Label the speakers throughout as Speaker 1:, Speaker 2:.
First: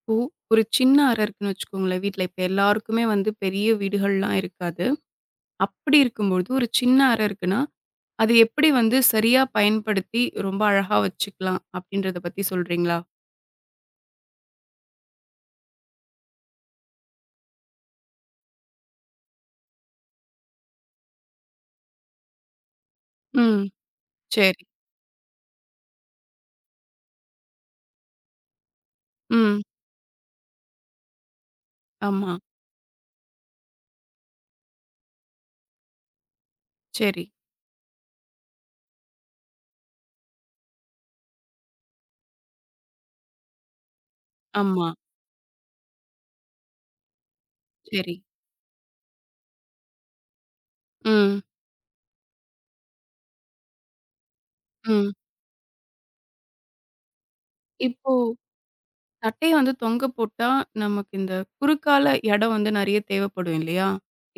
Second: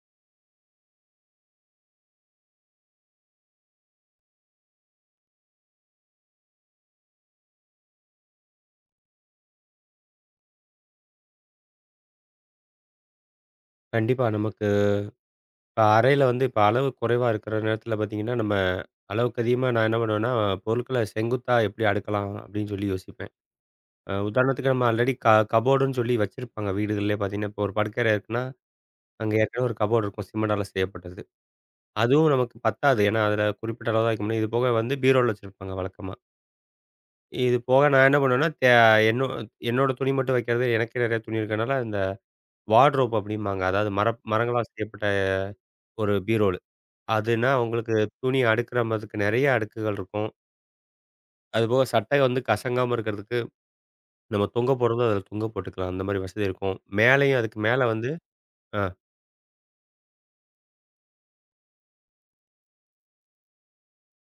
Speaker 1: இப்போ ஒரு சின்ன அறை இருக்குன்னு வச்சுக்கோங்களேன் வீட்ல. இப்ப எல்லாருக்குமே வந்து பெரிய வீடுகள்லாம் இருக்காது. அப்படி இருக்கும்பொழுது ஒரு சின்ன அறை இருக்குன்னா, அது எப்படி வந்து சரியா பயன்படுத்தி ரொம்ப அழகா வச்சுக்கலாம் அப்படின்றத பத்தி சொல்றீங்களா?
Speaker 2: கண்டிப்பா. நமக்கு இப்ப அறையில வந்து இப்ப அளவு குறைவா இருக்கிற நேரத்தில பார்த்தீங்கன்னா, நம்ம அளவுக்கு அதிகமா நான் என்ன பண்ணுவேன்னா, பொருட்கள செங்குத்தா எப்படி அடுக்கலாம் அப்படின்னு சொல்லி யோசிப்பேன்.
Speaker 1: ம். சரி.
Speaker 2: உதாரணத்துக்கு நம்ம ஆல்ரெடி கபோர்டுன்னு சொல்லி வச்சிருப்பாங்க வீடுகள்லயே பார்த்தீங்கன்னா, இப்போ ஒரு படுக்கறை இருக்குன்னா, அங்க
Speaker 1: ம்.
Speaker 2: ஏற்கனவே ஒரு கபோர்டு இருக்கும் சிமெண்டால செய்யப்பட்டது. அதுவும்
Speaker 1: ஆமா.
Speaker 2: நமக்கு பத்தாது. ஏன்னா, அதில குறிப்பிட்ட அளவு தான் வைக்க முடியும். இது போக வந்து பீரோல வச்சிருப்பாங்க வழக்கமா.
Speaker 1: சரி.
Speaker 2: இது போக நான் என்ன பண்ணுவேன்னா, தே என்னோ என்னோட துணி மட்டும் வைக்கிறது எனக்கே நிறைய துணி இருக்கிறனால, இந்த வார்ட்ரோப் அப்படிம்பாங்க. அதாவது மரங்களால்
Speaker 1: ஆமா.
Speaker 2: செய்யப்பட்ட ஒரு பீரோ. அதுனா, உங்களுக்கு
Speaker 1: சரி.
Speaker 2: துணி அடுக்குற மாதுக்கு நெறைய அடுக்குகள் இருக்கும்.
Speaker 1: ம்.
Speaker 2: அதுபோக சட்டை வந்து கசங்காம இருக்கிறதுக்கு, நம்ம தொங்க போடுறது
Speaker 1: ம்.
Speaker 2: அதில தொங்க போட்டுக்கலாம். அந்த மாரி வசதி இருக்கும். மேலயும் அதுக்கு மேல வந்து
Speaker 1: இப்போ
Speaker 2: ஆ
Speaker 1: தட்டைய வந்து தொங்க போட்டா, நமக்கு இந்த குறுக்கால இடம் வந்து நெறைய தேவைப்படும் இல்லையா?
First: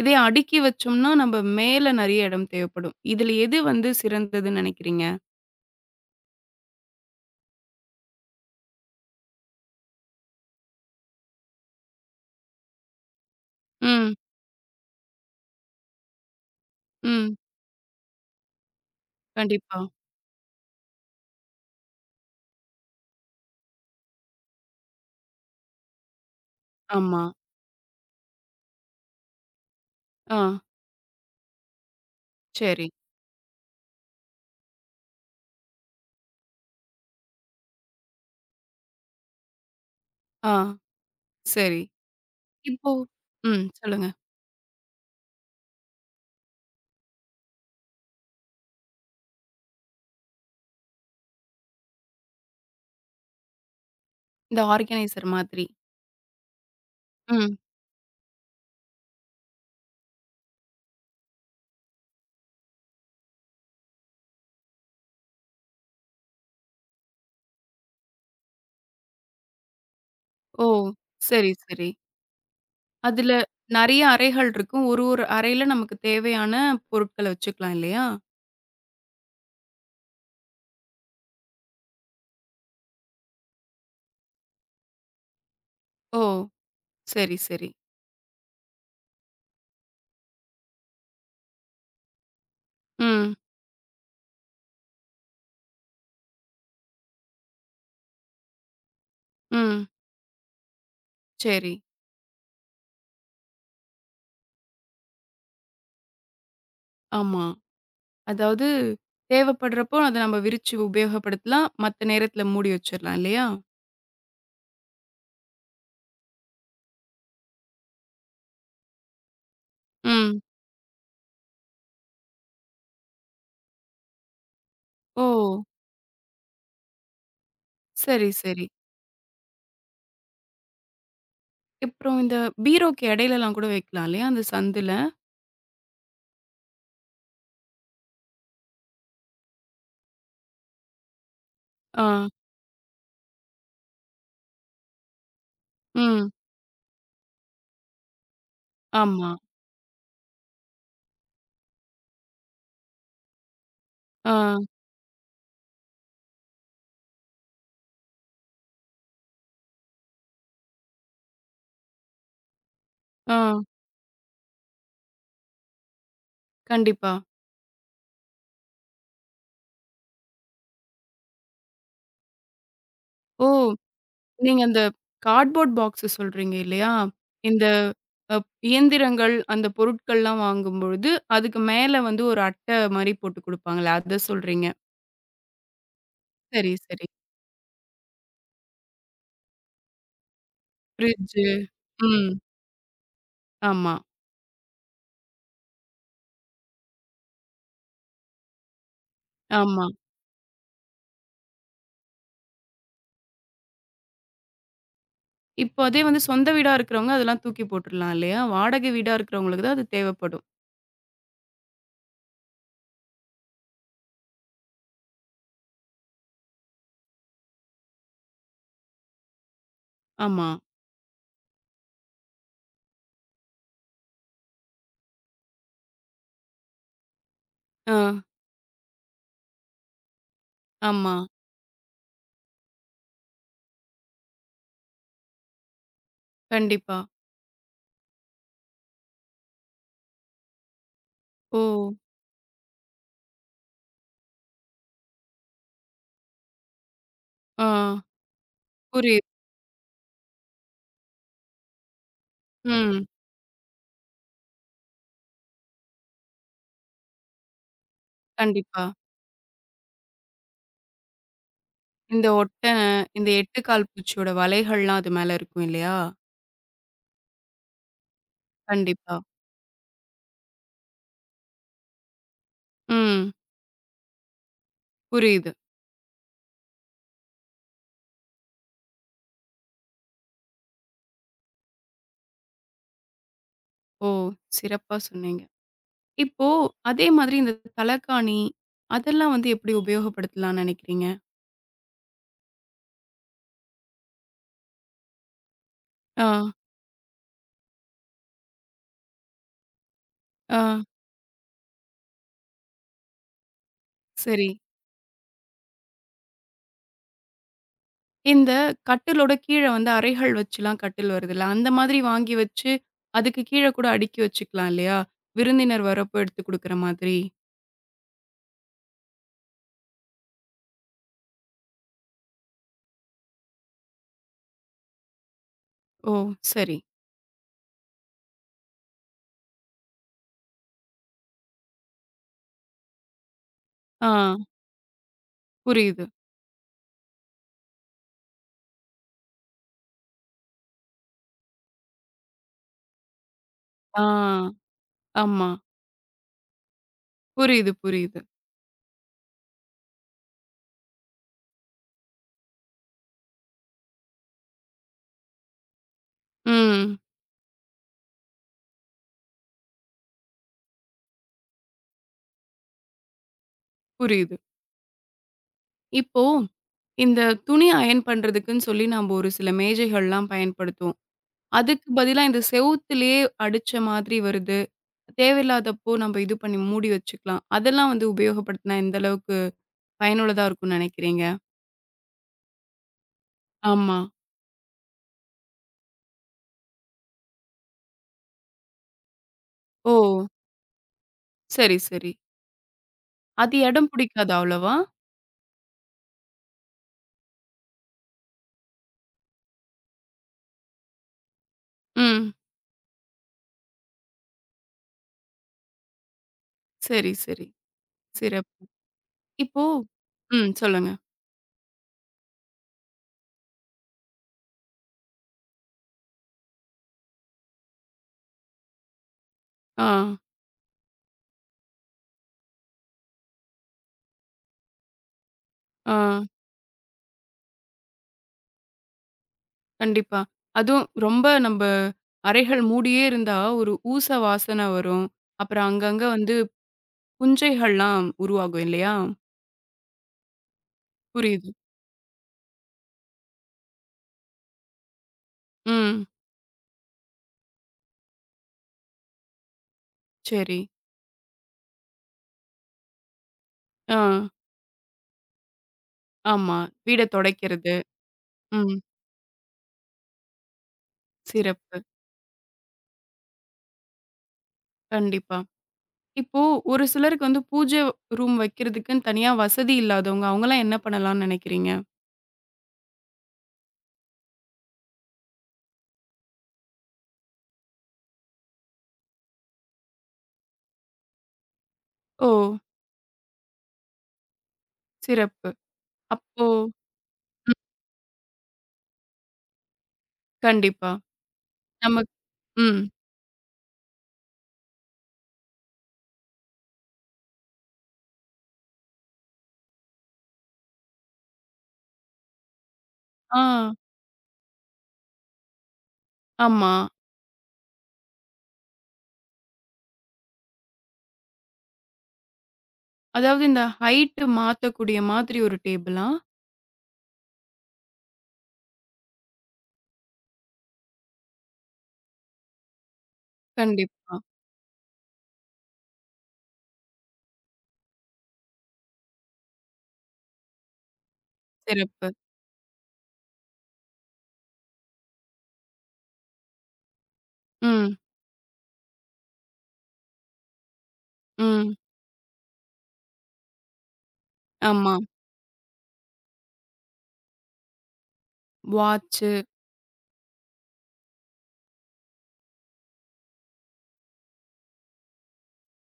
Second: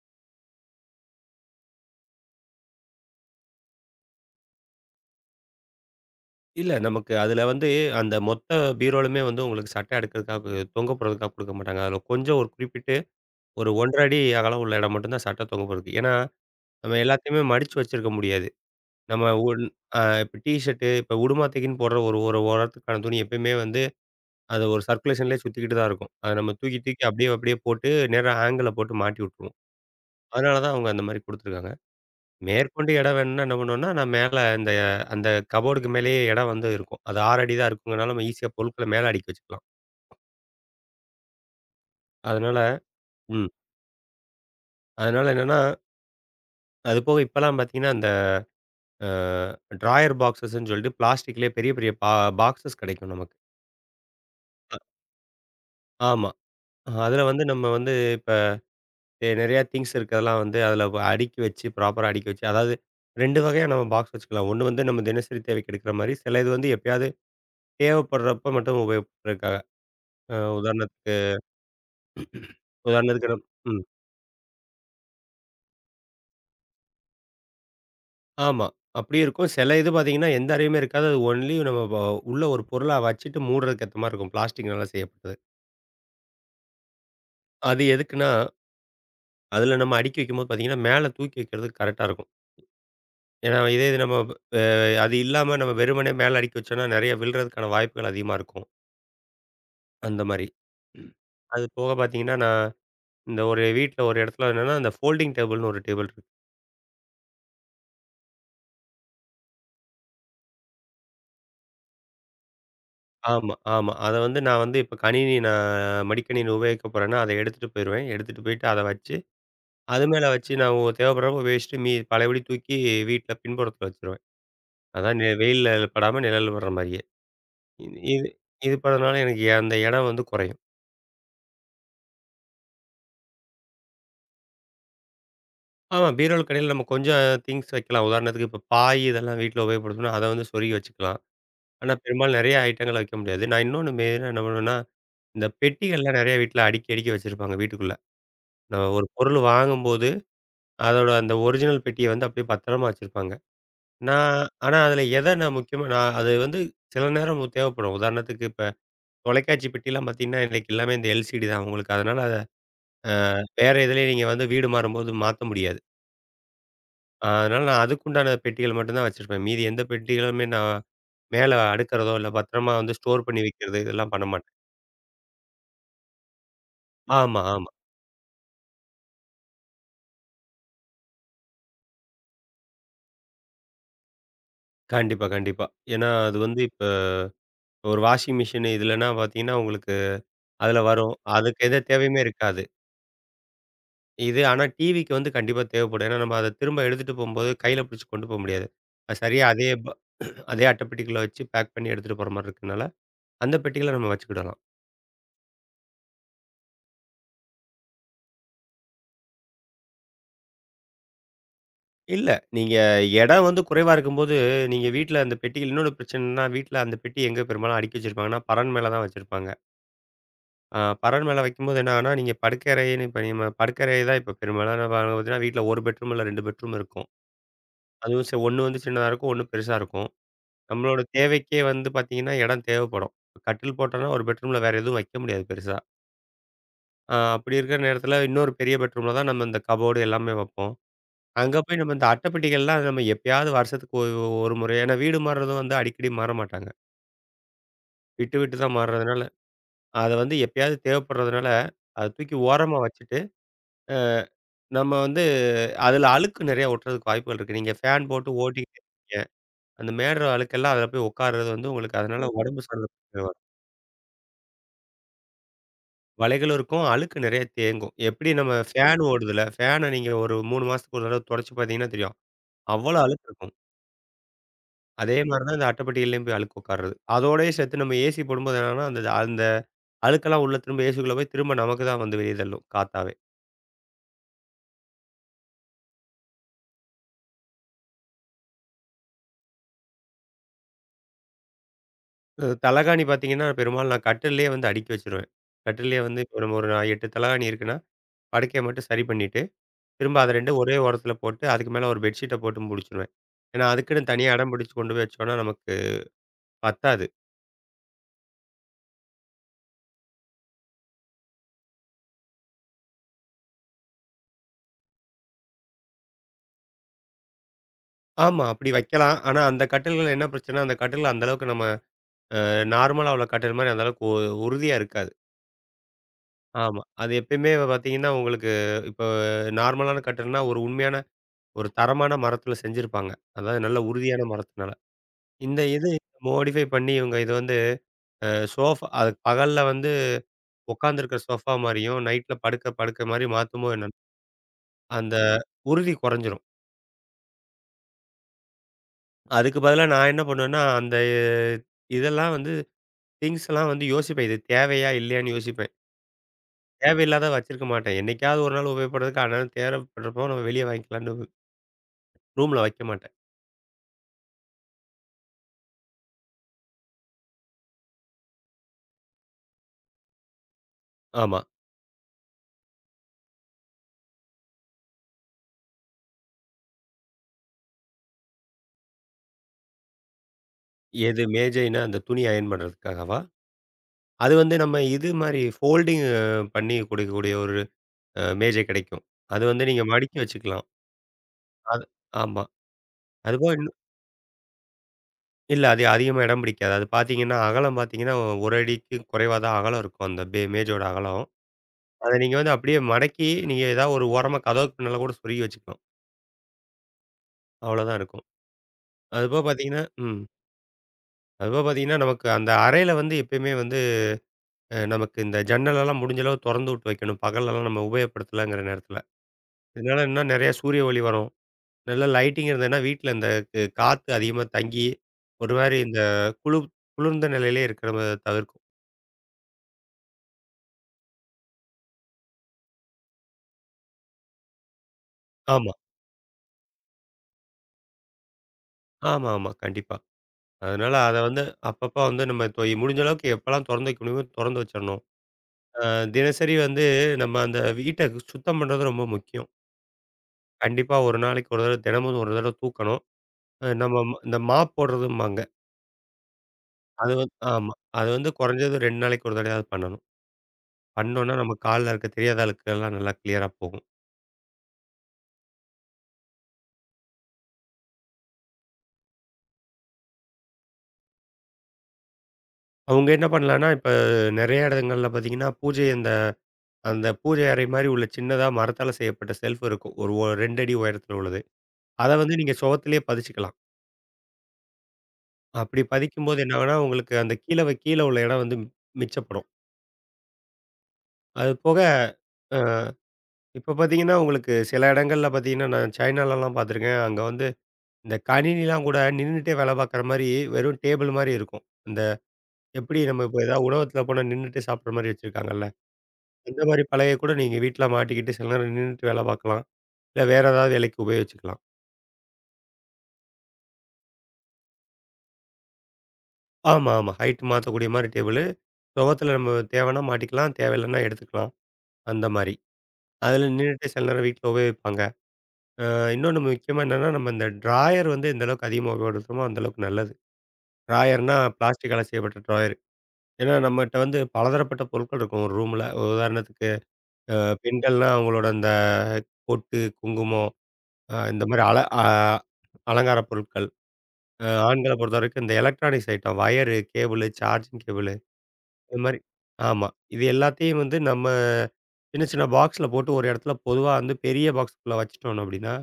Speaker 1: இதே அடுக்கி வச்சோம்னா, நம்ம மேல நெறைய இடம் தேவைப்படும். இதுல எது வந்து சிறந்ததுன்னு நினைக்கிறீங்க?
Speaker 2: இல்ல நமக்கு அதில வந்து அந்த மொத்த பீரோலுமே வந்து உங்களுக்கு சட்டை அடுக்கிறதுக்காக தொங்க போடுறதுக்காக குடுக்க மாட்டாங்க. அதில கொஞ்சம் ஒரு குறிப்பிட்டு ஒரு 1 1/2
Speaker 1: ம்.
Speaker 2: அடி அகலம் உள்ள இடம் மட்டும் தான் சட்டை தொங்க போடுறதுக்கு. ஏன்னா, நம்ம
Speaker 1: ம்.
Speaker 2: எல்லாத்தையுமே மடிச்சு வச்சிருக்க முடியாது. நம்ம ஒன்
Speaker 1: கண்டிப்பா.
Speaker 2: அ இப்ப டீ ஷர்ட்டு, இப்ப உடுமாத்தைக்குன்னு போடுற ஒரு ஒரு ஓரத்துக்கான துணி எப்பயுமே வந்து அது ஒரு சர்க்குலேஷன்லேயே சுத்திக்கிட்டு தான் இருக்கும். அத நம்ம தூக்கி, தூக்கி
Speaker 1: ஆமா.
Speaker 2: அப்படியே, அப்படியே போட்டு நேரா ஆங்கில போட்டு மாட்டி விட்டுருவோம்.
Speaker 1: ஆ.
Speaker 2: அதனால தான் அவங்க அந்த மாரி குடுத்துருக்காங்க.
Speaker 1: சரி.
Speaker 2: மேற்கொண்டு இடம் வேணும்னா என்ன பண்ணுவோம்னா, நான் மேல இந்த அந்த கபோர்டுக்கு மேலேயே இடம் வந்து இருக்கும். அது 6 அடி தான் இருக்குங்கிறனால நம்ம ஈஸியா பொருட்கள மேல அடுக்கி வச்சுக்கலாம்.
Speaker 1: ஆ. சரி.
Speaker 2: அதனால
Speaker 1: இப்போ
Speaker 2: ம்.
Speaker 1: ம். சொல்லுங்க.
Speaker 2: அதனால என்னன்னா, அது போக இப்பலாம் பார்த்தீங்கன்னா, அந்த அ ட்ராயர் பாக்ஸஸ்ன்னு சொல்லிட்டு பிளாஸ்டிக்லேயே பெரிய, பெரிய பாக்ஸஸ் கிடைக்கும் நமக்கு.
Speaker 1: இந்த ஆர்கனைசர் மாதிரி.
Speaker 2: ஆமா. அதுல வந்து
Speaker 1: ம்.
Speaker 2: நம்ம வந்து இப்ப எ நெறையா திங்ஸ் இருக்கிறதெல்லாம் வந்து அதில அடுக்கி வச்சு, ப்ராப்பரா அடுக்கி வச்சு, அதாவது 2 வகையா நம்ம பாக்ஸ் வச்சுக்கலாம். ஒண்ணு வந்து நம்ம தினசரி தேவைக்கு எடுக்கிற மாரி, சில இது வந்து எப்பயாவது தேவைப்படுறப்ப மட்டும் உபயோகப்படுறதுக்காக. அ
Speaker 1: ஓ!
Speaker 2: உதாரணத்துக்கு
Speaker 1: சரி, சரி.
Speaker 2: உதாரணத்துக்கு
Speaker 1: அதுல
Speaker 2: நம் ம்.
Speaker 1: நெறைய அறைகள் இருக்கும். ஒரு ஒரு அறையில நமக்கு தேவையான பொருட்கள வச்சுக்கலாம் இல்லையா?
Speaker 2: ஆமா. அப்படியும் இருக்கும். சில இது பார்த்தீங்கன்னா, எந்த அறையுமே இருக்காது. அது ஒன்லி நம்ம உள்ள ஒரு பொருளா வச்சுட்டு மூடுறதுக்கு ஏத்த மாரி இருக்கும். பிளாஸ்டிக்னால செய்யப்பட்டது.
Speaker 1: ஓ! சரி, சரி.
Speaker 2: அது எதுக்குன்னா, அதில நம்ம அடுக்கி வைக்கும்போது பார்த்தீங்கன்னா, மேல தூக்கி வைக்கிறதுக்கு கரெக்ட்டா இருக்கும்.
Speaker 1: ம்.
Speaker 2: ஏன்னா, இதே இது நம்ம அது இல்லாம நம்ம வெறுமனே மேல அடுக்கி வச்சோம்னா, நெறைய விழுறதுக்கான வாய்ப்புகள் அதிகமா இருக்கும்.
Speaker 1: ம்.
Speaker 2: அந்த மாரி. ம். அது
Speaker 1: சரி.
Speaker 2: போக பார்த்தீங்கன்னா, நான் இந்த ஒரு வீட்ல ஒரு இடத்துல என்னன்னா, அந்த ஃபோல்டிங் டேபிள்னு ஒரு டேபிள் இருக்கு.
Speaker 1: ஆமா. அதாவது தேவைப்படுறப்போ அத நம்ம விரிச்சு உபயோகப்படுத்தலாம். மத்த நேரத்துல மூடி வச்சிரலாம் இல்லையா?
Speaker 2: ஆமா, ஆமா. அத வந்து நான் வந்து இப்ப கணினி நான் மடிக்கணினி உபயோகிக்க போறேன்னா, அத எடுத்துட்டு போயிருவேன். எடுத்துட்டு போயிட்டு அத வச்சு, அது மேல
Speaker 1: ம்.
Speaker 2: வச்சு நான் தேவைப்படுறப்ப உபயோகிச்சுட்டு, பழையபடி தூக்கி வீட்ல பின்புறத்துல வச்சுருவேன். அதான்
Speaker 1: ஓ!
Speaker 2: வெயில்ல படாம நிழல்ல படுற மாரியே. இது இது
Speaker 1: சரி, சரி.
Speaker 2: இது பண்ணதுனால எனக்கு அந்த இடம் வந்து குறையும்.
Speaker 1: அப்புறம் இந்த பீரோக்கு இடையிலலாம் கூட வைக்கலாம் இல்லையா? அந்த சந்துல.
Speaker 2: ஆமா, பீரோவுக்கு இடையில நம்ம கொஞ்சம் திங்ஸ் வைக்கலாம். உதாரணத்துக்கு இப்ப பாய் இதெல்லாம் வீட்ல உபயோகப்படுத்தணும்னா, அத வந்து சொருகி வச்சுக்கலாம். ஆனா,
Speaker 1: ஆ,
Speaker 2: பெரும்பாலும் நெறைய ஐட்டங்கள வைக்க முடியாது. நான் இன்னொன்னு மெயினா என்ன பண்ணுவேன்னா, இந்த பெட்டிகள்லாம்
Speaker 1: ம்.
Speaker 2: நெறைய வீட்ல அடிக்கி, அடிக்கி வச்சிருப்பாங்க வீட்டுக்குள்ள. நம்ம ஒரு
Speaker 1: ஆமா.
Speaker 2: பொருள் வாங்கும்போது, அதோட அந்த ஒரிஜினல் பெட்டிய வந்து அப்படியே பத்திரமா வச்சிருப்பாங்க.
Speaker 1: ஆ,
Speaker 2: நான் ஆனா, அதில எத நான் முக்கியமா நான் அது வந்து சில நேரம் நமக்கு தேவைப்படும். உதாரணத்துக்கு இப்ப தொலைக்காட்சி பெட்டிலாம் பார்த்தீங்கன்னா, இன்னைக்கு எல்லாமே இந்த எல்சிடி தான் உங்களுக்கு. அதனால அத அ
Speaker 1: ஆ.
Speaker 2: வேற எதுலயும் நீங்க வந்து வீடு மாறும்போது மாத்த முடியாது.
Speaker 1: கண்டிப்பா.
Speaker 2: அதனால நான் அதுக்குண்டான பெட்டிகள் மட்டும் தான் வச்சிருப்பேன். மீதி எந்த பெட்டிகளுமே நான் மேல அடுக்குறதோ, இல்ல பத்திரமா வந்து ஸ்டோர் பண்ணி
Speaker 1: ஓ!
Speaker 2: வைக்கிறது இதெல்லாம் பண்ண மாட்டேன்.
Speaker 1: நீங்க அந்த கார்ட்போர்ட் பாக்ஸ சொல்றீங்க இல்லையா?
Speaker 2: ஆமா,
Speaker 1: இந்த
Speaker 2: ஆமா.
Speaker 1: அ இயந்திரங்கள், அந்த பொருட்கள்லாம் வாங்கும்பொழுது, அதுக்கு மேல வந்து ஒரு அட்டை மாரி போட்டு குடுப்பாங்கல்ல, அத சொல்றீங்க.
Speaker 2: கண்டிப்பா, கண்டிப்பா. ஏன்னா அது வந்து
Speaker 1: சரி,
Speaker 2: இப்ப
Speaker 1: சரி.
Speaker 2: ஒரு வாஷிங் மிஷின் இதுலன்னா பார்த்தீங்கன்னா, உங்களுக்கு அதுல வரும்.
Speaker 1: ஃப்ரிட்ஜு.
Speaker 2: அதுக்கு எந்த தேவையுமே
Speaker 1: ம்.
Speaker 2: இருக்காது.
Speaker 1: ஆமா,
Speaker 2: இது ஆனா டிவிக்கு வந்து கண்டிப்பா தேவைப்படும். ஏன்னா நம்ம அத திரும்ப எடுத்துட்டு போம்போது கையில பிடிச்சு கொண்டு போ முடியாது. அது சரியா அதே
Speaker 1: ஆமா.
Speaker 2: ப அதே அட்டை பெட்டிக்குள்ள வச்சு பேக் பண்ணி எடுத்துட்டு போற மாரி இருக்கனால, அந்த பெட்டிகள நம்ம வச்சுக்கிடலாம்.
Speaker 1: இப்போ அதே வந்து சொந்த வீடா இருக்கிறவங்க அதெல்லாம் தூக்கி போட்டுறலாம் இல்லையா? வாடகை வீடா இருக்கிறவங்களுக்கு தான் அது தேவைப்படும்.
Speaker 2: இல்ல, நீங்க இடம் வந்து குறைவா இருக்கும்போது, நீங்க வீட்ல அந்த பெட்டிகள் இன்னொரு பிரச்சனைன்னா, வீட்ல அந்த பெட்டி எங்க பெரும்பாலும் அடுக்கி வச்சிருப்பாங்கன்னா, பரண் மேல தான் வச்சிருப்பாங்க.
Speaker 1: ஆமா.
Speaker 2: பறன் மேல வைக்கும்போது என்ன ஆகும்னா, நீங்க படுக்கறைன்னு இப்ப நம்ம படுக்கறை தான் இப்ப பெரும்பாலான பார்த்தீங்கன்னா, வீட்ல 1 பெட்ரூம் இல்ல 2 பெட்ரூம் இருக்கும்.
Speaker 1: ஆ,
Speaker 2: அதுவும் சரி ஒண்ணு வந்து சின்னதா இருக்கும், ஒண்ணு பெருசா இருக்கும். நம்மளோட
Speaker 1: ஆமா.
Speaker 2: தேவைக்கே வந்து பார்த்தீங்கன்னா, இடம் தேவைப்படும். இப்ப கட்டில் போட்டோம்னா, ஒரு பெட்ரூம்ல வேற எதுவும் வைக்க முடியாது பெருசா.
Speaker 1: கண்டிப்பா.
Speaker 2: அப்படி இருக்கிற நேரத்தில இன்னொரு பெரிய பெட்ரூம்ல தான் நம்ம இந்த கபோர்டு எல்லாமே வைப்போம். அங்க
Speaker 1: ஓ!
Speaker 2: போய் நம்ம இந்த அட்டைப்பெட்டிகள்லாம் நம்ம எப்பயாவது வருஷத்துக்கு ஒ ஒரு முறை ஏன்னா வீடு மாறுறதும் வந்து அடிக்கடி மாற மாட்டாங்க.
Speaker 1: ஆ.
Speaker 2: விட்டு விட்டு தான் மாறுறதுனால,
Speaker 1: புரியுது.
Speaker 2: அத வந்து எப்பயாவது தேவைப்படுறதுனால, அத தூக்கி ஓரமா
Speaker 1: ம்.
Speaker 2: வச்சுட்டு நம்ம வந்து அதில அழுக்கு நெறையா ஒட்டுறதுக்கு வாய்ப்புகள் இருக்கு. நீங்க ஃபேன் போட்டு ஓட்டிக்கிட்டே
Speaker 1: கண்டிப்பா.
Speaker 2: இருக்கீங்க. அந்த மேடுற அழுக்கெல்லாம் அதில போய் உட்கார்றது வந்து உங்களுக்கு
Speaker 1: இந்த
Speaker 2: அதனால உடம்பு
Speaker 1: ஒட்டை,
Speaker 2: சார்ந்த பிரச்சனை
Speaker 1: இந்த
Speaker 2: வரும்.
Speaker 1: 8 கால் பூச்சியோட வலைகள்லாம் அது மேல இருக்கும் இல்லையா?
Speaker 2: வலைகளும் இருக்கும். அழுக்கு நெறைய தேங்கும். எப்படி நம்ம ஃபேன்
Speaker 1: கண்டிப்பா.
Speaker 2: ஓடுதுல, ஃபேன நீங்க ஒரு 3 மாசத்துக்கு ஒரு தடவ தொடச்சு பார்த்தீங்கன்னா தெரியும். அவ்வளோ அழுக்கு
Speaker 1: ம்.
Speaker 2: இருக்கும். அதே மாரி
Speaker 1: புரியுது.
Speaker 2: தான் இந்த அட்டைப்பெட்டிகள்லயும் போய் அழுக்கு உட்காருது. அதோடயே சேர்த்து நம்ம ஏசி போடும்போது என்னன்னா, அந்த அந்த அழுக்கெல்லாம் உள்ள திரும்ப ஏசிக்குள்ள போய் திரும்ப நமக்கு தான் வந்து வெளிய தள்ளும் காத்தாவே.
Speaker 1: ஓ! சிறப்பா சொன்னீங்க. இப்போ அதே மாதிரி இந்த தலகாணி, அதெல்லாம் வந்து எப்படி உபயோகப்படுத்தலாம்னு நெனைக்கிறீங்க?
Speaker 2: தலகாணி பார்த்தீங்கன்னா, பெரும்பாலும் நான் கட்டில்லயே வந்து அடுக்கி வச்சுருவேன். கட்டில்லயே வந்து
Speaker 1: ஆ,
Speaker 2: இப்போ நம்ம ஒரு 8 தலகாணி இருக்குன்னா படுக்கைய மட்டும் சரி பண்ணிட்டு, திரும்ப அத
Speaker 1: ஆ.
Speaker 2: 2ம் ஒரே ஓரத்துல போட்டு, அதுக்கு மேல ஒரு பெட்ஷீட்ட போட்டு முடிச்சுருவேன். ஏன்னா, அதுக்குன்னு தனியா
Speaker 1: சரி.
Speaker 2: இடம் பிடிச்சு கொண்டு போய் வச்சோம்னா நமக்கு பத்தாது.
Speaker 1: இந்த கட்டிலோட கீழ வந்து அறைகள் வச்சுலாம் கட்டில் வருதுல்ல, அந்த மாதிரி வாங்கி வச்சு, அதுக்கு கீழ கூட அடுக்கி வச்சுக்கலாம் இல்லையா? விருந்தினர் வரப்போ எடுத்து குடுக்குற மாதிரி.
Speaker 2: ஆமா, அப்படி வைக்கலாம். ஆனா, அந்த கட்டில்கள் என்ன பிரச்சனைனா, அந்த கட்டில் அந்த அளவுக்கு நம்ம நார்மலா உள்ள கட்டில் மாரி அந்த அளவுக்கு உறுதியா இருக்காது.
Speaker 1: ஓ! சரி.
Speaker 2: ஆமா. அது எப்பயுமே பார்த்தீங்கன்னா, உங்களுக்கு இப்போ நார்மலான கட்டில்னா, ஒரு உண்மையான ஒரு தரமான மரத்துல செஞ்சிருப்பாங்க. அதாவது நல்ல
Speaker 1: ஆ,
Speaker 2: உறுதியான மரத்தினால. இந்த இது
Speaker 1: புரியுது.
Speaker 2: மாடிஃபை பண்ணி இவங்க இது வந்து அ சோஃபா அது பகல்ல வந்து உட்காந்துருக்கிற சோஃபா மாரியும், நைட்ல படுக்க படுக்கை மாரி மாத்துமோ என்னன்னு,
Speaker 1: ஆ,
Speaker 2: அந்த
Speaker 1: ஆமா.
Speaker 2: உறுதி குறைஞ்சிரும்.
Speaker 1: புரியுது, புரியுது.
Speaker 2: அதுக்கு பதிலா நான் என்ன பண்ணுவேன்னா, அந்த இதெல்லாம் வந்து திங்ஸ்லாம் வந்து யோசிப்பேன். இது தேவையா? இல்லையான்னு யோசிப்பேன்.
Speaker 1: ம்.
Speaker 2: தேவையில்லாத வச்சிருக்க மாட்டேன். என்னைக்காவது ஒரு நாள் உபயோகப்படுறதுக்கு அந்நேரம் தேவைப்படுறப்போ நம்ம வெளிய வாங்கிக்கலான்னு ரூம்ல வைக்க மாட்டேன்.
Speaker 1: புரியுது. இப்போ இந்த துணி அயர்ன் பண்றதுக்குன்னு சொல்லி நம்ப ஒரு சில மேஜைகள்லாம் பயன்படுத்துவோம்.
Speaker 2: ஆமா.
Speaker 1: அதுக்கு பதிலா இந்த செவுத்துலயே அடிச்ச மாதிரி வருது. தேவையில்லாதப்போ நம்ப இது பண்ணி மூடி வச்சுக்கலாம். அதெல்லாம் வந்து உபயோகப்படுத்தினா எந்த அளவுக்கு பயனுள்ளதா இருக்கும்னு நெனைக்கிறீங்க?
Speaker 2: எது மேஜைனா அந்த துணி அயர்ன் பண்ணுறதுக்காகவா?
Speaker 1: ஆமா.
Speaker 2: அது வந்து நம்ம இது மாரி ஃபோல்டிங் பண்ணி கொடுக்கக்கூடிய ஒரு மேஜை கிடைக்கும். அது வந்து நீங்க
Speaker 1: ஓ!
Speaker 2: மடிக்கி வச்சுக்கலாம்.
Speaker 1: சரி,
Speaker 2: அது
Speaker 1: சரி.
Speaker 2: ஆமா. அதுபோக
Speaker 1: அது இடம் பிடிக்காதா அவ்வளவா?
Speaker 2: இல்ல. அது அதிகமா இடம் பிடிக்காது. அது பார்த்தீங்கன்னா, அகலம் பார்த்தீங்கன்னா, 1 அடிக்கு குறைவா தான் அகலம் இருக்கும். அந்த மேஜோட அகலம். அத
Speaker 1: ம்.
Speaker 2: நீங்க வந்து அப்படியே மடக்கி, நீங்க ஏதாவது ஒரு ஓரமா கதவுக்கு பின்னால கூட சொருகி வச்சுக்கலாம்.
Speaker 1: சரி, சரி.
Speaker 2: அவ்வளோதான் இருக்கும்.
Speaker 1: சிறப்பு.
Speaker 2: அதுபோக
Speaker 1: இப்போ
Speaker 2: பார்த்தீங்கன்னா ம்.
Speaker 1: ம். சொல்லுங்க.
Speaker 2: அதுபோக பார்த்தீங்கன்னா, நமக்கு அந்த அறையில வந்து எப்பயுமே வந்து நமக்கு இந்த ஜன்னலெல்லாம் முடிஞ்ச அளவு தொறந்து விட்டு வைக்கணும். பகல்லலாம் நம்ம உபயோகப்படுத்தலங்கிற நேரத்தில.
Speaker 1: ஆ,
Speaker 2: இதனால இன்னும் நிறைய சூரிய ஒளி வரும். நல்ல லைட்டிங் இருந்ததுன்னா, வீட்ல இந்த காத்து அதிகமா தங்கி, ஒரு மாரி
Speaker 1: ஆ.
Speaker 2: இந்த குளு குளிர்ந்த நிலையிலே இருக்கிறத தவிர்க்கும்.
Speaker 1: கண்டிப்பா. அதுவும் ரொம்ப நம்ப அறைகள் மூடியே இருந்தா, ஒரு ஊச வாசனை வரும். அப்புறம்
Speaker 2: ஆமா.
Speaker 1: அங்கங்க வந்து புஞ்சைகள்லாம் உருவாகும் இல்லையா?
Speaker 2: ஆமாமா. கண்டிப்பா. அதனால அத வந்து
Speaker 1: புரியுது.
Speaker 2: அப்பப்ப வந்து நம்ம முடிஞ்ச அளவுக்கு எப்பலாம் தொறந்து வைக்க முடியுமோ தொறந்து வச்சிரணும். அ
Speaker 1: ம்.
Speaker 2: தினசரி வந்து நம்ம அந்த வீட்ட சுத்தம் பண்றது ரொம்ப முக்கியம்.
Speaker 1: சரி.
Speaker 2: கண்டிப்பா 1 நாளைக்கு 1 தடவ தினமும் 1 தடவ தூக்கணும். அ
Speaker 1: ஆ.
Speaker 2: நம்ம ம இந்த மாப் போடுறதும்பாங்க.
Speaker 1: ஆமா. வீட
Speaker 2: அது வந்து ஆமா.
Speaker 1: துடைக்கிறது.
Speaker 2: அது வந்து
Speaker 1: ம்.
Speaker 2: குறைஞ்சது 2 நாளைக்கு 1 தடவையாவது பண்ணணும். பண்ணோம்னா நம்ம
Speaker 1: சிறப்பு.
Speaker 2: கால்ல இருக்க தெரியாத அழுக்கெல்லாம் நல்லா கிளியரா போகும்.
Speaker 1: கண்டிப்பா. இப்போ ஒரு சிலருக்கு வந்து பூஜை ரூம் வைக்கிறதுக்குன்னு தனியா வசதி இல்லாதவங்க, அவங்கலாம் என்ன பண்ணலாம்னு நினைக்கிறீங்க?
Speaker 2: அவங்க என்ன பண்ணலான்னா, இப்ப நெறைய இடங்கள்ல பார்த்தீங்கன்னா, பூஜை அந்த அந்த பூஜை அறை மாரி உள்ள சின்னதா மரத்தால செய்யப்பட்ட ஷெல்ஃப் இருக்கும். ஒரு ஒ 2 அடி உயரத்தில உள்ளது. அத
Speaker 1: ஓ!
Speaker 2: வந்து நீங்க சுவத்திலேயே பதிச்சுக்கலாம்.
Speaker 1: சிறப்பு.
Speaker 2: அப்படி பதிக்கும்போது
Speaker 1: அப்போ
Speaker 2: என்ன ஆகும்னா, உங்களுக்கு அந்த
Speaker 1: ம்.
Speaker 2: கீழ உள்ள இடம் வந்து மிச்சப்படும்.
Speaker 1: கண்டிப்பா.
Speaker 2: அது போக
Speaker 1: நமக்
Speaker 2: அ
Speaker 1: ம்.
Speaker 2: இப்ப பார்த்தீங்கன்னா, உங்களுக்கு சில இடங்கள்ல பார்த்தீங்கன்னா, நான் சைனாலலாம் பார்த்துருக்கேன். அங்க வந்து இந்த கணினிலாம் கூட நின்னுட்டே வேலை பார்க்குற மாரி வெறும் டேபிள் மாரி இருக்கும். அந்த எப்படி நம்ம இப்ப ஏதாவது
Speaker 1: ஆ.
Speaker 2: உணவகத்துல போனா நின்னுட்டு சாப்பிடுற மாரி வச்சிருக்காங்கல்ல. அந்த
Speaker 1: ஆமா.
Speaker 2: மாரி பலகை கூட நீங்க வீட்ல மாட்டிக்கிட்டு சில நேரம் நின்னுட்டு வேலை பார்க்கலாம். இல்ல வேற ஏதாவது வேலைக்கு உபயோகிச்சுக்கலாம்.
Speaker 1: அதாவது இந்த ஹைட் மாத்தக்கூடிய மாதிரி ஒரு டேபிளா?
Speaker 2: ஆமா, ஆமா. ஹைட் மாத்தக்கூடிய மாரி டேபிளு. சுவத்துல நம்ம தேவைன்னா மாட்டிக்கலாம். தேவையில்லன்னா எடுத்துக்கலாம். அந்த மாரி. அதுல நின்னுட்டு சில
Speaker 1: கண்டிப்பா.
Speaker 2: நேரம் வீட்ல உபயோகிப்பாங்க. இன்னொன்னு முக்கியமா என்னன்னா, நம்ம இந்த ட்ராயர் வந்து எந்த அளவுக்கு அதிகமா உபயோகப்படுத்துறோமோ, அந்த அளவுக்கு நல்லது. ட்ராயர்னா பிளாஸ்டிக்கால
Speaker 1: சிறப்பு.
Speaker 2: செய்யப்பட்ட ட்ராயர். ஏன்னா, நம்மட்ட வந்து பலதரப்பட்ட பொருட்கள் இருக்கும் ஒரு ரூம்ல. உதாரணத்துக்கு அ
Speaker 1: ம்,
Speaker 2: பெண்கள்னா அவங்களோட அந்த பொட்டு, குங்குமம் அ இந்த மாரி
Speaker 1: ம்.
Speaker 2: அல அ அலங்கார பொருட்கள். ஆண்கள
Speaker 1: ஆமா.
Speaker 2: பொறுத்தவரைக்கும் இந்த electronics item wire, cable, charging cable இது மாரி
Speaker 1: வாட்ச்சு.
Speaker 2: ஆமா. இது எல்லாத்தையும் வந்து நம்ம சின்ன சின்ன பாக்ஸ்ல போட்டு ஒரு இடத்துல பொதுவா வந்து பெரிய பாக்ஸ்க்குள்ள வச்சுட்டோம் அப்படின்னா,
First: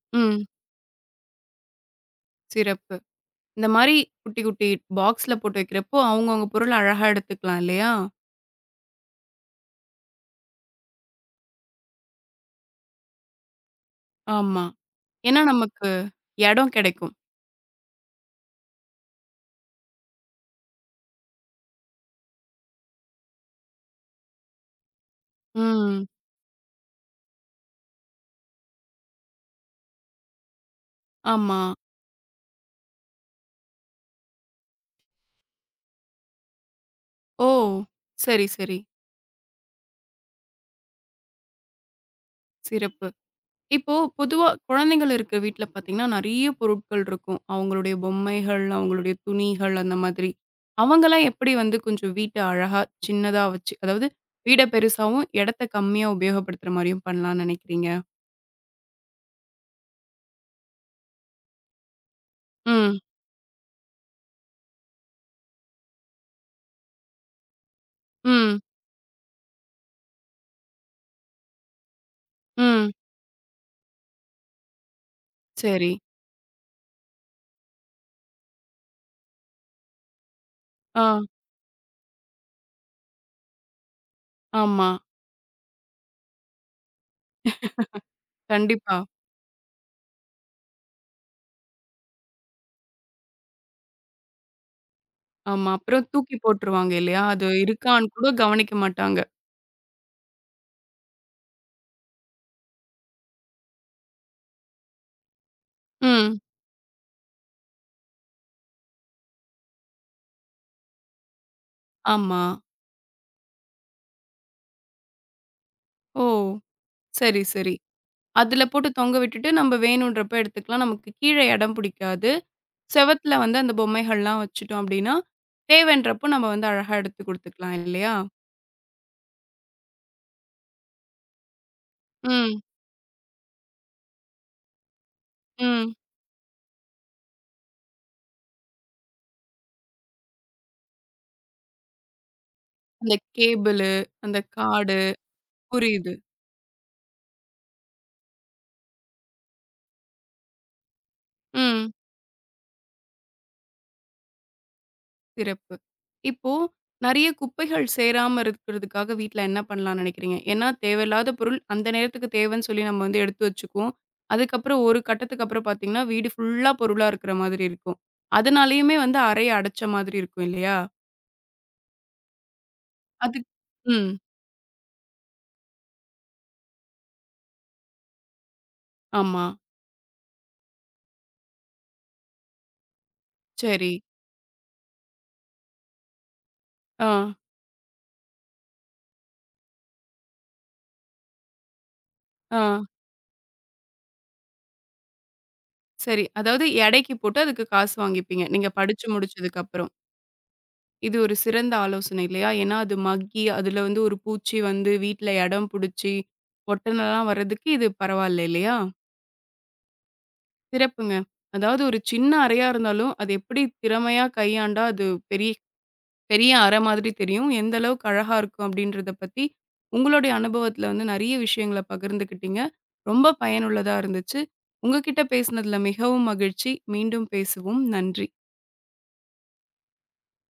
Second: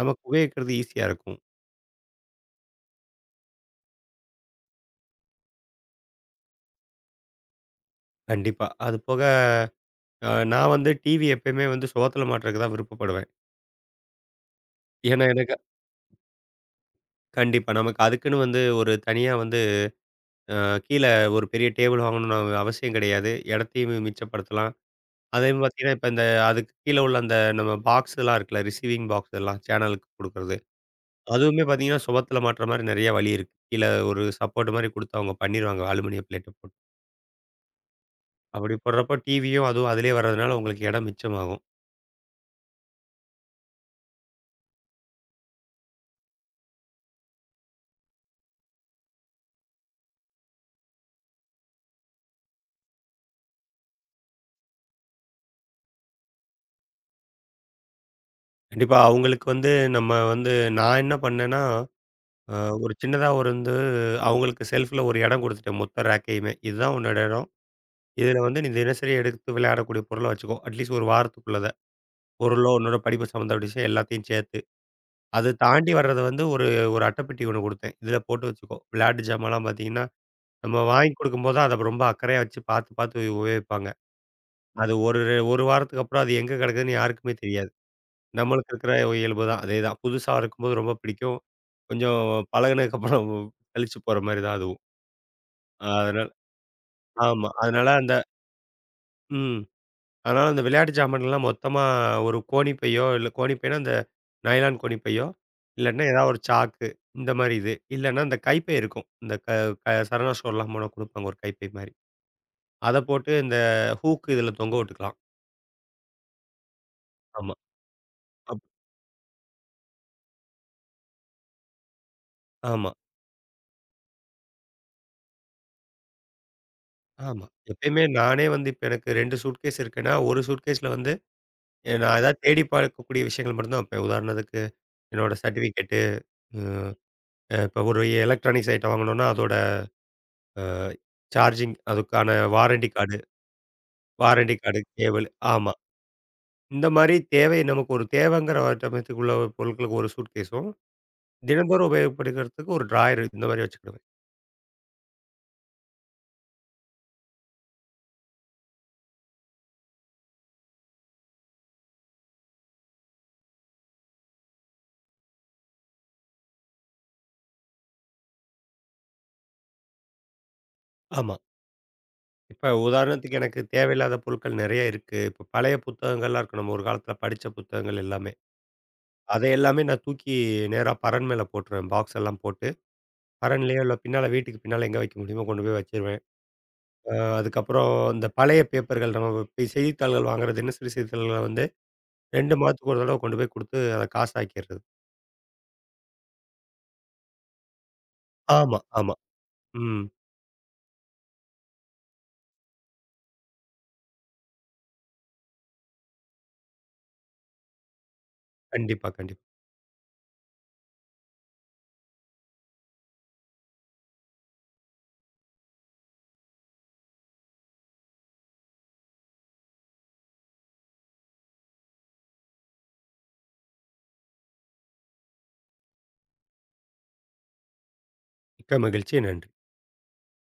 Speaker 2: நமக்கு
Speaker 1: ம்.
Speaker 2: உபயோகிக்கிறது ஈஸியா இருக்கும்.
Speaker 1: சிறப்பு. இந்த மாரி குட்டி, குட்டி பாக்ஸ்ல போட்டு வைக்கிறப்போ, அவங்கவங்க பொருள அழகா எடுத்துக்கலாம் இல்லையா?
Speaker 2: கண்டிப்பா. அது போக நான் வந்து டிவி எப்பயுமே வந்து சுவத்துல மாட்டுறதுக்கு தான் விருப்பப்படுவேன்.
Speaker 1: ஆமா.
Speaker 2: ஏன்னா
Speaker 1: ஏன்னா
Speaker 2: எனக்கு
Speaker 1: நமக்கு எடம் கெடைக்கும்.
Speaker 2: கண்டிப்பா. நமக்கு அதுக்குன்னு வந்து ஒரு தனியா வந்து அ கீழ ஒரு பெரிய டேபிள் வாங்கணும்னு அவசியம் கிடையாது. இடத்தையும் மிச்சப்படுத்தலாம். அதையும் பார்த்தீங்கன்னா,
Speaker 1: ம்.
Speaker 2: இப்ப இந்த அதுக்கு கீழ உள்ள அந்த நம்ம பாக்ஸ்லாம் இருக்குல்ல, ரிசீவிங் பாக்ஸ் எல்லாம் சேனலுக்கு குடுக்குறது.
Speaker 1: ஆமா.
Speaker 2: அதுவுமே பார்த்தீங்கன்னா, சுவத்துல மாட்டுற மாரி நெறைய வழி இருக்கு. கீழ ஒரு சப்போர்ட் மாரி குடுத்து அவங்க பண்ணிருவாங்க. அலுமினியம் பிளேட்ட போட்டு.
Speaker 1: ஓ! சரி,
Speaker 2: அப்படி
Speaker 1: சரி.
Speaker 2: போடுறப்போ டிவியும் அதுவும் அதிலேயே வர்றதுனால உங்களுக்கு இடம் மிச்சமாகும்.
Speaker 1: சிறப்பு. இப்போ பொதுவா குழந்தைகள் இருக்கிற வீட்ல பார்த்தீங்கன்னா, நெறைய பொருட்கள் இருக்கும். அவங்களுடைய பொம்மைகள், அவங்களுடைய துணிகள் அந்த மாதிரி. அவங்கலாம் எப்படி வந்து கொஞ்சம் வீட்ட அழகா, சின்னதா வச்சு அதாவது வீட பெருசாவும், இடத்த கம்மியா உபயோகப்படுத்துற மாரியும் பண்ணலாம்னு நெனைக்கிறீங்க?
Speaker 2: கண்டிப்பா அவங்களுக்கு வந்து நம்ம வந்து நான் என்ன பண்ணேன்னா அ ஒரு
Speaker 1: ம்,
Speaker 2: சின்னதா ஒரு வந்து அவங்களுக்கு செல்ஃப்ல ஒரு இடம் குடுத்துட்டேன் மொத்த ரேக்கையுமே. இதுதான் உன்னோட இடம். இதுல
Speaker 1: ம்,
Speaker 2: வந்து நீ தினசரி எடுத்து விளையாடக்கூடிய பொருள வச்சுக்கோ. அட்லீஸ்ட் ஒரு வாரத்துக்குள்ளத. பொருளோ,
Speaker 1: ம்.
Speaker 2: உன்னோட படிப்பு சம்மந்தப்பட்ட விஷயம் எல்லாத்தையும் சேர்த்து. அது
Speaker 1: சரி.
Speaker 2: தாண்டி வர்றத வந்து ஒரு ஒரு அட்டைப்பெட்டி ஒண்ணு குடுத்தேன். இதுல போட்டு வச்சுக்கோ. விளையாட்டு ஜாமான்லாம் பார்த்தீங்கன்னா, நம்ம
Speaker 1: ஆ,
Speaker 2: வாங்கி குடுக்கும்போது அத ரொம்ப அக்கறையா வச்சு பார்த்து பார்த்து உபயோகிப்பாங்க.
Speaker 1: ஆமா.
Speaker 2: அது ஒரு 1 வாரத்துக்கு அப்புறம் அது எங்க கிடக்குதுன்னு யாருக்குமே தெரியாது. நம்மளுக்கு இருக்கிற
Speaker 1: கண்டிப்பா.
Speaker 2: இயல்பு தான். அதேதான். புதுசா இருக்கும்போது ரொம்ப பிடிக்கும். கொஞ்சம் பழகுனதுக்கப்புறம் சலிச்சு போற மாரி தான் அதுவும்.
Speaker 1: ஆமா. அப்புறம்
Speaker 2: அதனால
Speaker 1: தூக்கி போட்டுருவாங்க இல்லையா? அது
Speaker 2: ஆமா. அதனால அந்த
Speaker 1: இருக்கான்னு கூட கவனிக்க மாட்டாங்க.
Speaker 2: ம். அதனால அந்த விளையாட்டு ஜாமான்கள்லாம் மொத்தமா ஒரு கோணிப்பையோ, இல்ல கோணிப்பைனா அந்த நைலான் கோணிப்பையோ, இல்லாட்டினா ஏதாவது ஒரு
Speaker 1: ம்.
Speaker 2: சாக்கு இந்த மாரி இது. இல்லன்னா இந்த கைப்பை இருக்கும். இந்த க க சரவணா ஸ்டோர்லாம் போனா குடுப்பாங்க ஒரு கைப்பை மாரி.
Speaker 1: ஆமா.
Speaker 2: அத போட்டு இந்த ஹூக் இதுல தொங்க விட்டுக்கலாம்.
Speaker 1: ஓ! சரி,
Speaker 2: ஆமா.
Speaker 1: சரி.
Speaker 2: அப்
Speaker 1: அதுல போட்டு தொங்க விட்டுட்டு நம்ம வேணுன்றப்ப எடுத்துக்கலாம். நமக்கு கீழ இடம் புடிக்காது.
Speaker 2: ஆமா,
Speaker 1: செவுத்துல வந்து அந்த பொம்மைகள்லாம் வச்சுட்டோம் அப்டின்னா, தேவைன்றப்போ நம்ம வந்து அழகா எடுத்து
Speaker 2: ஆமா.
Speaker 1: குடுத்துக்கலாம்
Speaker 2: எப்பயுமே
Speaker 1: இல்லையா?
Speaker 2: நானே வந்து இப்ப எனக்கு 2 சூட்கேஸ் இருக்குன்னா, ஒரு சூட்கேஸ்ல வந்து நான் ஏதாவது தேடி
Speaker 1: ம்,
Speaker 2: பார்க்கக்கூடிய விஷயங்கள் மட்டும் தான் வைப்பேன். உதாரணத்துக்கு என்னோட
Speaker 1: ம்.
Speaker 2: சர்டிஃபிகேட்டு, ம் அ இப்ப ஒரு எலக்ட்ரானிக்ஸ் ஐட்டம் வாங்கணும்னா அதோட சார்ஜிங் அதுக்கான வாரண்டி
Speaker 1: அந்த
Speaker 2: கார்டு,
Speaker 1: கேபிளு, அந்த கார்டு
Speaker 2: கேபிள். ஆமா.
Speaker 1: புரியுது.
Speaker 2: இந்த மாரி தேவை நமக்கு ஒரு தேவைங்கிற சமயத்துக்குள்ள பொருட்களுக்கு ஒரு சூட்கேஸும், தினந்தோறும்
Speaker 1: ம்.
Speaker 2: உபயோகப்படுத்துறதுக்கு ஒரு ட்ராயர் இந்த மாரி வச்சுக்கிடுவேன்.
Speaker 1: சிறப்பு. இப்போ நெறைய குப்பைகள் சேராம இருக்கிறதுக்காக வீட்ல என்ன பண்ணலாம்னு நெனைக்கிறீங்க? ஏன்னா தேவையில்லாத பொருள் அந்த நேரத்துக்கு தேவைன்னு சொல்லி நம்ம வந்து எடுத்து வச்சுக்குவோம். அதுக்கப்புறம் ஒரு கட்டத்துக்கு அப்புறம் பார்த்தீங்கன்னா, வீடு ஃபுல்லா பொருளா இருக்கிற மாதிரி இருக்கும். அதனாலயுமே வந்து அறைய அடைச்ச மாதிரி இருக்கும் இல்லையா?
Speaker 2: ஆமா. இப்ப உதாரணத்துக்கு
Speaker 1: அதுக்
Speaker 2: எனக்கு
Speaker 1: ம்.
Speaker 2: தேவையில்லாத பொருட்கள் நெறைய இருக்கு. இப்ப பழைய புத்தகங்கள்லாம் இருக்கு. நம்ம ஒரு காலத்தில படிச்ச புத்தகங்கள் எல்லாமே. அத
Speaker 1: ஆமா.
Speaker 2: எல்லாமே நான் தூக்கி நேரா பரண் மேல போட்டுருவேன். பாக்ஸ் எல்லாம் போட்டு, பரண்லயோ
Speaker 1: சரி.
Speaker 2: இல்ல பின்னால வீட்டுக்கு பின்னால எங்க வைக்க முடியுமோ கொண்டு போய் வச்சுருவேன்.
Speaker 1: ஆ,
Speaker 2: அதுக்கப்புறம் இந்த பழைய பேப்பர்கள் நம்ம இப்ப செய்தித்தாள்கள் வாங்குற தினசரி செய்தித்தாள்கள வந்து 2
Speaker 1: ஆ.
Speaker 2: மாதத்துக்கு ஒரு தடவ கொண்டு போய் குடுத்து, அத காசாக்கிறது.
Speaker 1: சரி. அதாவது எடைக்கு போட்டு அதுக்கு காசு வாங்கிப்பீங்க. நீங்க
Speaker 2: ஆமா,
Speaker 1: படிச்சு
Speaker 2: ஆமா.
Speaker 1: முடிச்சதுக்கப்புறம்.
Speaker 2: ம்.
Speaker 1: இது ஒரு சிறந்த ஆலோசனை இல்லையா? ஏன்னா அது மக்கி, அதுல வந்து ஒரு பூச்சி வந்து வீட்ல இடம் புடிச்சு, ஒட்டனெல்லாம் வர்றதுக்கு இது பரவால்ல இல்லையா?
Speaker 2: கண்டிப்பா, கண்டிப்பா.
Speaker 1: சிறப்புங்க. அதாவது ஒரு சின்ன அறையா இருந்தாலும், அது எப்படி திறமையா கையாண்டா அது பெரிய பெரிய அறை மாதிரி தெரியும். எந்த அளவுக்கு அழகா இருக்கும் அப்படின்றத பத்தி, உங்களுடைய அனுபவத்துல வந்து நெறைய விஷயங்கள பகிர்ந்துக்கிட்டீங்க. ரொம்ப பயனுள்ளதா இருந்துச்சு. உங்க கிட்ட பேசினதுல மிகவும் மகிழ்ச்சி. மீண்டும் பேசுவோம். நன்றி.
Speaker 2: மிக்க மகிழ்ச்சி. நன்றி.